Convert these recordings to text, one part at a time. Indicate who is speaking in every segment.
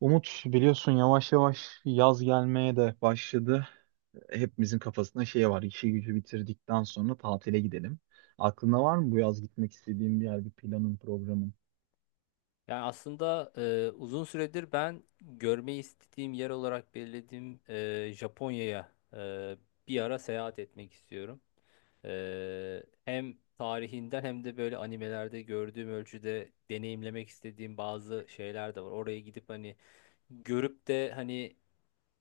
Speaker 1: Umut biliyorsun yavaş yavaş yaz gelmeye de başladı. Hepimizin kafasında şey var. İşi gücü bitirdikten sonra tatile gidelim. Aklında var mı bu yaz gitmek istediğin bir yer, bir planın, programın?
Speaker 2: Yani aslında uzun süredir ben görmeyi istediğim yer olarak belirlediğim Japonya'ya bir ara seyahat etmek istiyorum. Hem tarihinden hem de böyle animelerde gördüğüm ölçüde deneyimlemek istediğim bazı şeyler de var. Oraya gidip hani görüp de hani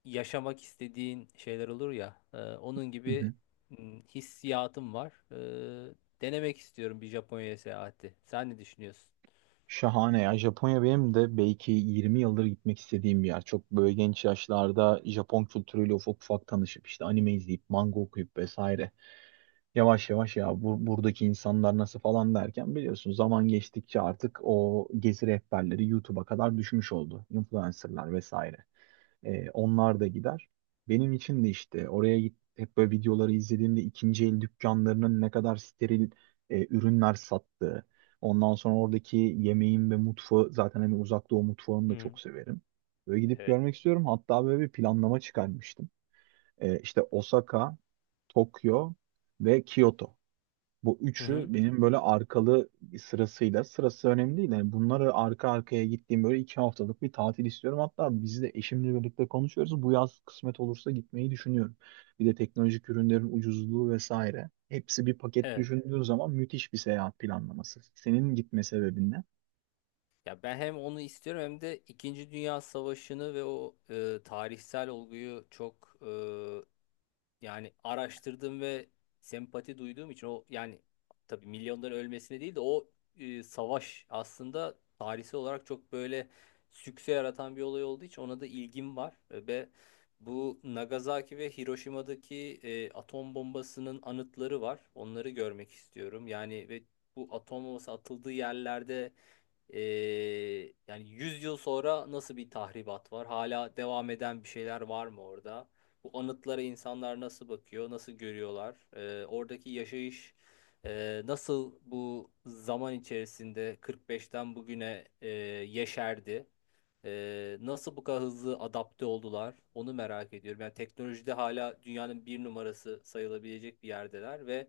Speaker 2: yaşamak istediğin şeyler olur ya. Onun
Speaker 1: Hı
Speaker 2: gibi
Speaker 1: hı.
Speaker 2: hissiyatım var. E, Denemek istiyorum bir Japonya'ya seyahati. Sen ne düşünüyorsun?
Speaker 1: Şahane ya. Japonya benim de belki 20 yıldır gitmek istediğim bir yer. Çok böyle genç yaşlarda Japon kültürüyle ufak ufak tanışıp işte anime izleyip, manga okuyup vesaire. Yavaş yavaş ya buradaki insanlar nasıl falan derken biliyorsun zaman geçtikçe artık o gezi rehberleri YouTube'a kadar düşmüş oldu. Influencerlar vesaire. Onlar da gider. Benim için de işte oraya git, hep böyle videoları izlediğimde ikinci el dükkanlarının ne kadar steril ürünler sattığı. Ondan sonra oradaki yemeğin ve mutfağı, zaten hani uzak doğu mutfağını da
Speaker 2: Hı.
Speaker 1: çok severim. Böyle gidip
Speaker 2: Evet.
Speaker 1: görmek istiyorum. Hatta böyle bir planlama çıkarmıştım. İşte Osaka, Tokyo ve Kyoto. Bu
Speaker 2: Hı
Speaker 1: üçü
Speaker 2: hı.
Speaker 1: benim böyle arkalı sırasıyla, sırası önemli değil. Yani bunları arka arkaya gittiğim böyle 2 haftalık bir tatil istiyorum. Hatta biz de eşimle birlikte konuşuyoruz. Bu yaz kısmet olursa gitmeyi düşünüyorum. Bir de teknolojik ürünlerin ucuzluğu vesaire. Hepsi bir paket
Speaker 2: Evet.
Speaker 1: düşündüğün zaman müthiş bir seyahat planlaması. Senin gitme sebebin ne?
Speaker 2: Ya ben hem onu istiyorum hem de İkinci Dünya Savaşı'nı ve o tarihsel olguyu çok yani araştırdım ve sempati duyduğum için o, yani tabii milyonların ölmesine değil de o savaş aslında tarihsel olarak çok böyle sükse yaratan bir olay olduğu için ona da ilgim var. Ve bu Nagasaki ve Hiroşima'daki atom bombasının anıtları var. Onları görmek istiyorum. Yani ve bu atom bombası atıldığı yerlerde e, yani 100 yıl sonra nasıl bir tahribat var? Hala devam eden bir şeyler var mı orada? Bu anıtlara insanlar nasıl bakıyor, nasıl görüyorlar? Oradaki yaşayış nasıl bu zaman içerisinde 45'ten bugüne yeşerdi? Nasıl bu kadar hızlı adapte oldular? Onu merak ediyorum. Yani teknolojide hala dünyanın bir numarası sayılabilecek bir yerdeler ve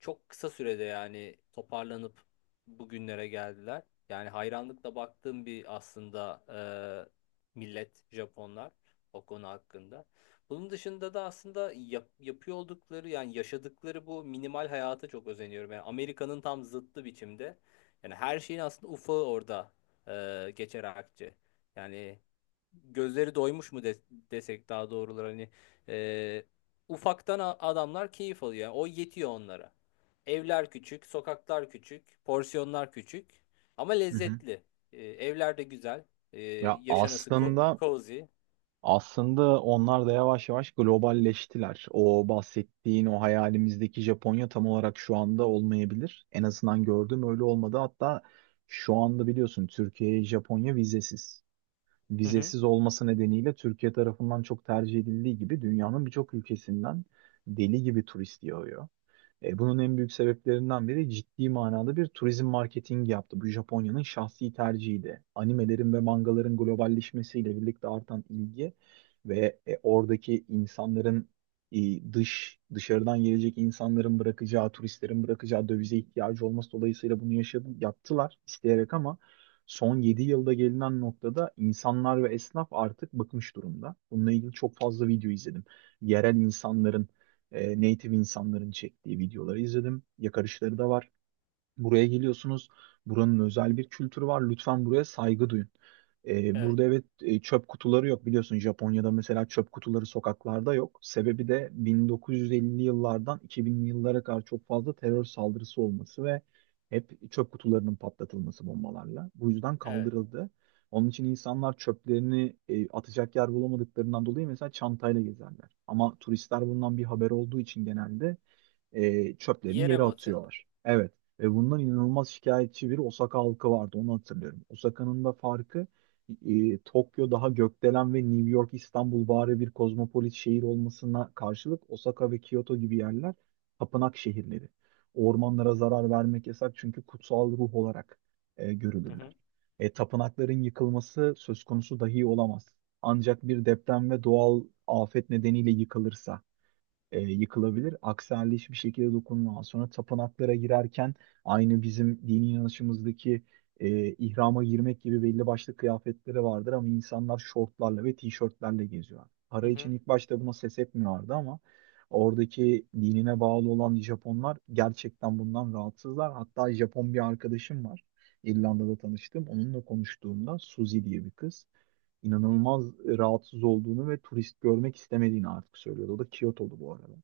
Speaker 2: çok kısa sürede yani toparlanıp bugünlere geldiler. Yani hayranlıkla baktığım bir aslında millet Japonlar o konu hakkında. Bunun dışında da aslında yapıyor oldukları yani yaşadıkları bu minimal hayata çok özeniyorum. Yani Amerika'nın tam zıttı biçimde. Yani her şeyin aslında ufağı orada geçer akçe. Yani gözleri doymuş mu, desek daha doğruları hani e, ufaktan adamlar keyif alıyor. Yani o yetiyor onlara. Evler küçük, sokaklar küçük, porsiyonlar küçük ama
Speaker 1: Hı hı.
Speaker 2: lezzetli. Evler de güzel. Ee,
Speaker 1: Ya
Speaker 2: yaşanası
Speaker 1: aslında
Speaker 2: cozy.
Speaker 1: Aslında onlar da yavaş yavaş globalleştiler. O bahsettiğin o hayalimizdeki Japonya tam olarak şu anda olmayabilir. En azından gördüğüm öyle olmadı. Hatta şu anda biliyorsun Türkiye'ye Japonya vizesiz.
Speaker 2: Hı hı.
Speaker 1: Vizesiz olması nedeniyle Türkiye tarafından çok tercih edildiği gibi dünyanın birçok ülkesinden deli gibi turist yağıyor. Bunun en büyük sebeplerinden biri, ciddi manada bir turizm marketingi yaptı. Bu Japonya'nın şahsi tercihiydi. Animelerin ve mangaların globalleşmesiyle birlikte artan ilgi ve oradaki insanların dışarıdan gelecek insanların bırakacağı, turistlerin bırakacağı dövize ihtiyacı olması dolayısıyla bunu yaşadı, yaptılar isteyerek ama son 7 yılda gelinen noktada insanlar ve esnaf artık bıkmış durumda. Bununla ilgili çok fazla video izledim. Yerel insanların, native insanların çektiği videoları izledim. Yakarışları da var. Buraya geliyorsunuz. Buranın özel bir kültürü var. Lütfen buraya saygı duyun.
Speaker 2: Evet,
Speaker 1: Burada evet, çöp kutuları yok, biliyorsun Japonya'da mesela çöp kutuları sokaklarda yok. Sebebi de 1950'li yıllardan 2000'li yıllara kadar çok fazla terör saldırısı olması ve hep çöp kutularının patlatılması bombalarla. Bu yüzden
Speaker 2: evet.
Speaker 1: kaldırıldı. Onun için insanlar çöplerini atacak yer bulamadıklarından dolayı mesela çantayla gezerler. Ama turistler bundan bir haber olduğu için genelde çöplerini
Speaker 2: Yere
Speaker 1: yere
Speaker 2: mi atıyorlar?
Speaker 1: atıyorlar. Evet. Ve bundan inanılmaz şikayetçi bir Osaka halkı vardı. Onu hatırlıyorum. Osaka'nın da farkı, Tokyo daha gökdelen ve New York, İstanbul bari bir kozmopolit şehir olmasına karşılık Osaka ve Kyoto gibi yerler tapınak şehirleri. Ormanlara zarar vermek yasak, çünkü kutsal ruh olarak
Speaker 2: Hı hı.
Speaker 1: görülürler. Tapınakların yıkılması söz konusu dahi olamaz. Ancak bir deprem ve doğal afet nedeniyle yıkılırsa yıkılabilir. Aksi halde hiçbir şekilde dokunulmaz. Sonra tapınaklara girerken aynı bizim dini inanışımızdaki ihrama girmek gibi belli başlı kıyafetleri vardır, ama insanlar şortlarla ve tişörtlerle geziyor.
Speaker 2: Hı
Speaker 1: Para için
Speaker 2: hı.
Speaker 1: ilk başta buna ses etmiyorlardı ama oradaki dinine bağlı olan Japonlar gerçekten bundan rahatsızlar. Hatta Japon bir arkadaşım var. İrlanda'da tanıştım. Onunla konuştuğumda, Suzy diye bir kız, inanılmaz rahatsız olduğunu ve turist görmek istemediğini artık söylüyordu. O da Kyoto'lu bu arada.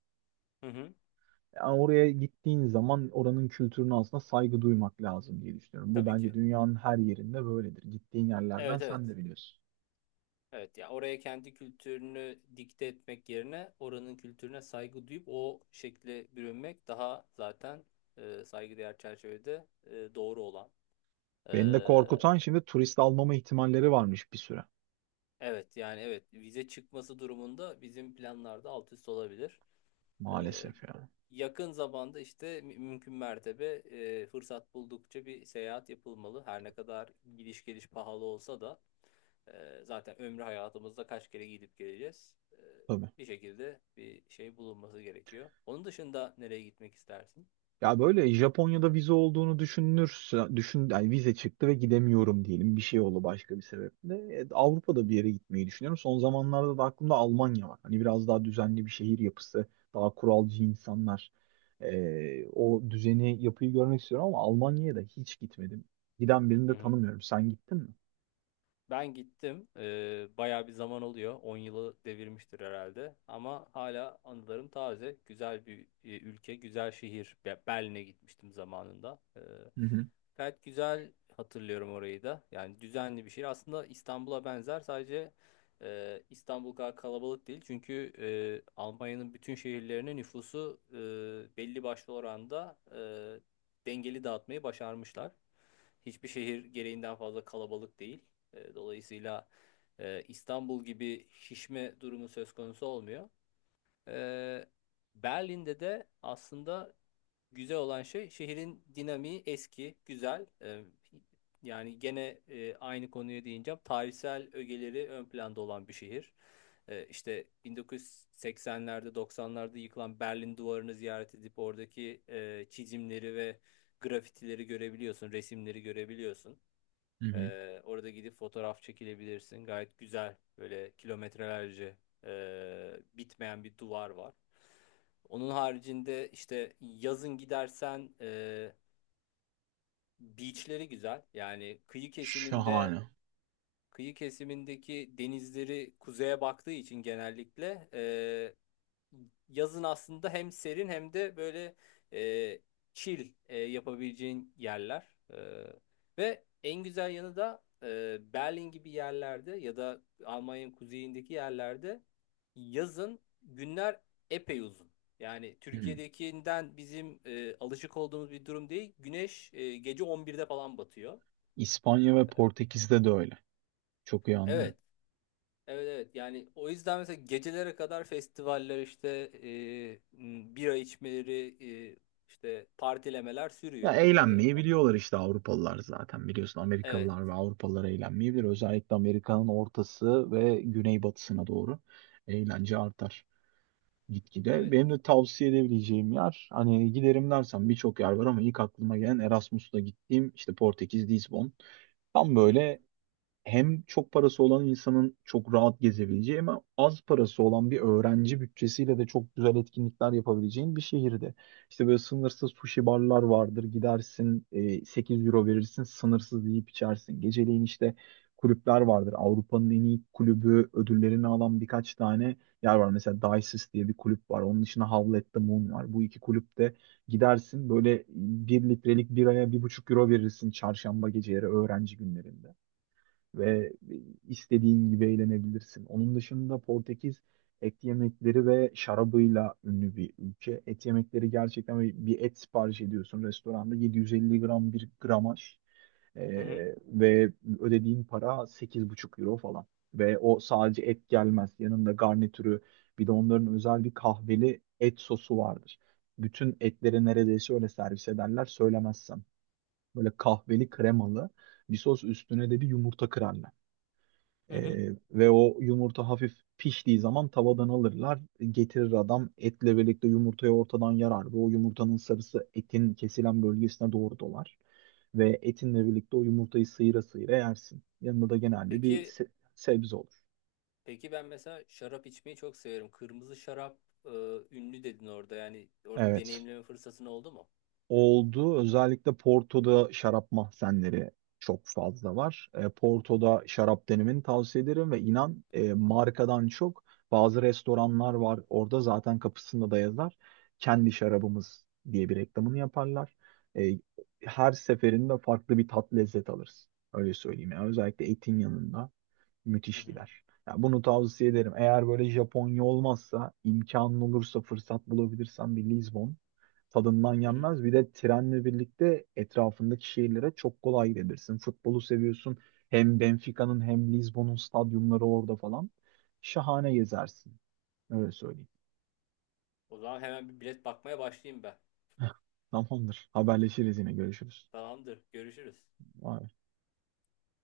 Speaker 2: Hı hı.
Speaker 1: Yani oraya gittiğin zaman oranın kültürüne aslında saygı duymak lazım diye düşünüyorum. Bu
Speaker 2: Tabii
Speaker 1: bence
Speaker 2: ki.
Speaker 1: dünyanın her yerinde böyledir. Gittiğin yerlerden
Speaker 2: Evet, evet.
Speaker 1: sen de biliyorsun.
Speaker 2: Evet, ya oraya kendi kültürünü dikte etmek yerine oranın kültürüne saygı duyup o şekle bürünmek daha zaten saygıdeğer çerçevede doğru olan. e,
Speaker 1: Beni de korkutan, şimdi turist almama ihtimalleri varmış bir süre.
Speaker 2: Evet, yani evet, vize çıkması durumunda bizim planlarda alt üst olabilir. Ee,
Speaker 1: Maalesef yani.
Speaker 2: Yakın zamanda işte mümkün mertebe fırsat buldukça bir seyahat yapılmalı. Her ne kadar gidiş geliş pahalı olsa da zaten ömrü hayatımızda kaç kere gidip geleceğiz.
Speaker 1: Tabii.
Speaker 2: Bir şekilde bir şey bulunması gerekiyor. Onun dışında nereye gitmek istersin?
Speaker 1: Ya böyle Japonya'da vize olduğunu düşünürse düşün, yani vize çıktı ve gidemiyorum diyelim, bir şey oldu başka bir sebeple. Avrupa'da bir yere gitmeyi düşünüyorum. Son zamanlarda da aklımda Almanya var. Hani biraz daha düzenli bir şehir yapısı, daha kuralcı insanlar. O düzeni, yapıyı görmek istiyorum ama Almanya'ya da hiç gitmedim. Giden birini de tanımıyorum. Sen gittin mi?
Speaker 2: Ben gittim. Bayağı bir zaman oluyor. On yılı devirmiştir herhalde. Ama hala anılarım taze. Güzel bir ülke, güzel şehir. Berlin'e gitmiştim zamanında.
Speaker 1: Hı hı,
Speaker 2: Gayet güzel hatırlıyorum orayı da. Yani düzenli bir şehir. Aslında İstanbul'a benzer. Sadece İstanbul kadar kalabalık değil. Çünkü Almanya'nın bütün şehirlerine nüfusu belli başlı oranda dengeli dağıtmayı başarmışlar. Hiçbir şehir gereğinden fazla kalabalık değil. Dolayısıyla İstanbul gibi şişme durumu söz konusu olmuyor. E, Berlin'de de aslında güzel olan şey şehrin dinamiği eski, güzel. Yani gene aynı konuya değineceğim. Tarihsel ögeleri ön planda olan bir şehir. İşte 1980'lerde 90'larda yıkılan Berlin duvarını ziyaret edip oradaki çizimleri ve grafitileri görebiliyorsun, resimleri görebiliyorsun.
Speaker 1: hı hı.
Speaker 2: Orada gidip fotoğraf çekilebilirsin. Gayet güzel böyle kilometrelerce bitmeyen bir duvar var. Onun haricinde işte yazın gidersen beachleri güzel. Yani
Speaker 1: Şahane.
Speaker 2: kıyı kesimindeki denizleri kuzeye baktığı için genellikle yazın aslında hem serin hem de böyle e, chill yapabileceğin yerler. E, Ve en güzel yanı da Berlin gibi yerlerde ya da Almanya'nın kuzeyindeki yerlerde yazın günler epey uzun. Yani
Speaker 1: Hı.
Speaker 2: Türkiye'dekinden bizim alışık olduğumuz bir durum değil. Güneş gece 11'de falan batıyor.
Speaker 1: İspanya ve Portekiz'de de öyle. Çok iyi anlıyorum.
Speaker 2: Evet, evet, evet, yani o yüzden mesela gecelere kadar festivaller işte bira içmeleri e, işte partilemeler
Speaker 1: Ya
Speaker 2: sürüyor.
Speaker 1: eğlenmeyi biliyorlar işte Avrupalılar, zaten biliyorsun
Speaker 2: Evet,
Speaker 1: Amerikalılar ve Avrupalılar eğlenmeyi bilir. Özellikle Amerika'nın ortası ve güneybatısına doğru eğlence artar gitgide.
Speaker 2: evet.
Speaker 1: Benim de tavsiye edebileceğim yer, hani giderim dersen birçok yer var ama ilk aklıma gelen Erasmus'ta gittiğim işte Portekiz, Lizbon. Tam
Speaker 2: Hı hı.
Speaker 1: böyle hem çok parası olan insanın çok rahat gezebileceği ama az parası olan bir öğrenci bütçesiyle de çok güzel etkinlikler yapabileceğin bir şehirde. İşte böyle sınırsız sushi barlar vardır. Gidersin, 8 euro verirsin, sınırsız yiyip içersin. Geceleyin işte kulüpler vardır. Avrupa'nın en iyi kulübü ödüllerini alan birkaç tane yer var. Mesela Dices diye bir kulüp var. Onun dışında Howl at the Moon var. Bu iki kulüpte gidersin, böyle 1 litrelik biraya 1,5 euro verirsin çarşamba geceleri, öğrenci günlerinde, ve istediğin gibi eğlenebilirsin. Onun dışında Portekiz et yemekleri ve şarabıyla ünlü bir ülke. Et yemekleri gerçekten, bir et sipariş ediyorsun restoranda, 750 gram bir gramaj.
Speaker 2: Hı hı.
Speaker 1: Ve ödediğin para 8,5 euro falan. Ve o sadece et gelmez. Yanında garnitürü, bir de onların özel bir kahveli et sosu vardır. Bütün etleri neredeyse öyle servis ederler söylemezsem. Böyle kahveli kremalı bir sos, üstüne de bir yumurta kırarlar.
Speaker 2: Hı hı.
Speaker 1: Ve o yumurta hafif piştiği zaman tavadan alırlar. Getirir adam etle birlikte, yumurtayı ortadan yarar ve o yumurtanın sarısı etin kesilen bölgesine doğru dolar. Ve etinle birlikte o yumurtayı sıyıra sıyıra yersin. Yanında da genelde bir
Speaker 2: Peki,
Speaker 1: sebze olur.
Speaker 2: peki ben mesela şarap içmeyi çok severim. Kırmızı şarap e, ünlü dedin orada, yani orada
Speaker 1: Evet.
Speaker 2: deneyimleme fırsatın oldu mu?
Speaker 1: Oldu. Özellikle Porto'da şarap mahzenleri çok fazla var. Porto'da şarap denemeni tavsiye ederim ve inan markadan çok bazı restoranlar var. Orada zaten kapısında da yazar. Kendi şarabımız diye bir reklamını yaparlar. E, Her seferinde farklı bir tat, lezzet alırız. Öyle söyleyeyim. Yani özellikle etin yanında.
Speaker 2: Hı
Speaker 1: Müthiş
Speaker 2: hı.
Speaker 1: gider. Ya bunu tavsiye ederim. Eğer böyle Japonya olmazsa, imkanın olursa, fırsat bulabilirsen bir Lizbon, tadından
Speaker 2: Hı hı.
Speaker 1: yenmez. Bir de trenle birlikte etrafındaki şehirlere çok kolay gidebilirsin. Futbolu seviyorsun. Hem Benfica'nın hem Lizbon'un stadyumları orada falan. Şahane gezersin. Öyle söyleyeyim.
Speaker 2: O zaman hemen bir bilet bakmaya başlayayım ben.
Speaker 1: Tamamdır. Haberleşiriz yine. Görüşürüz.
Speaker 2: Tamamdır. Görüşürüz.
Speaker 1: Vay.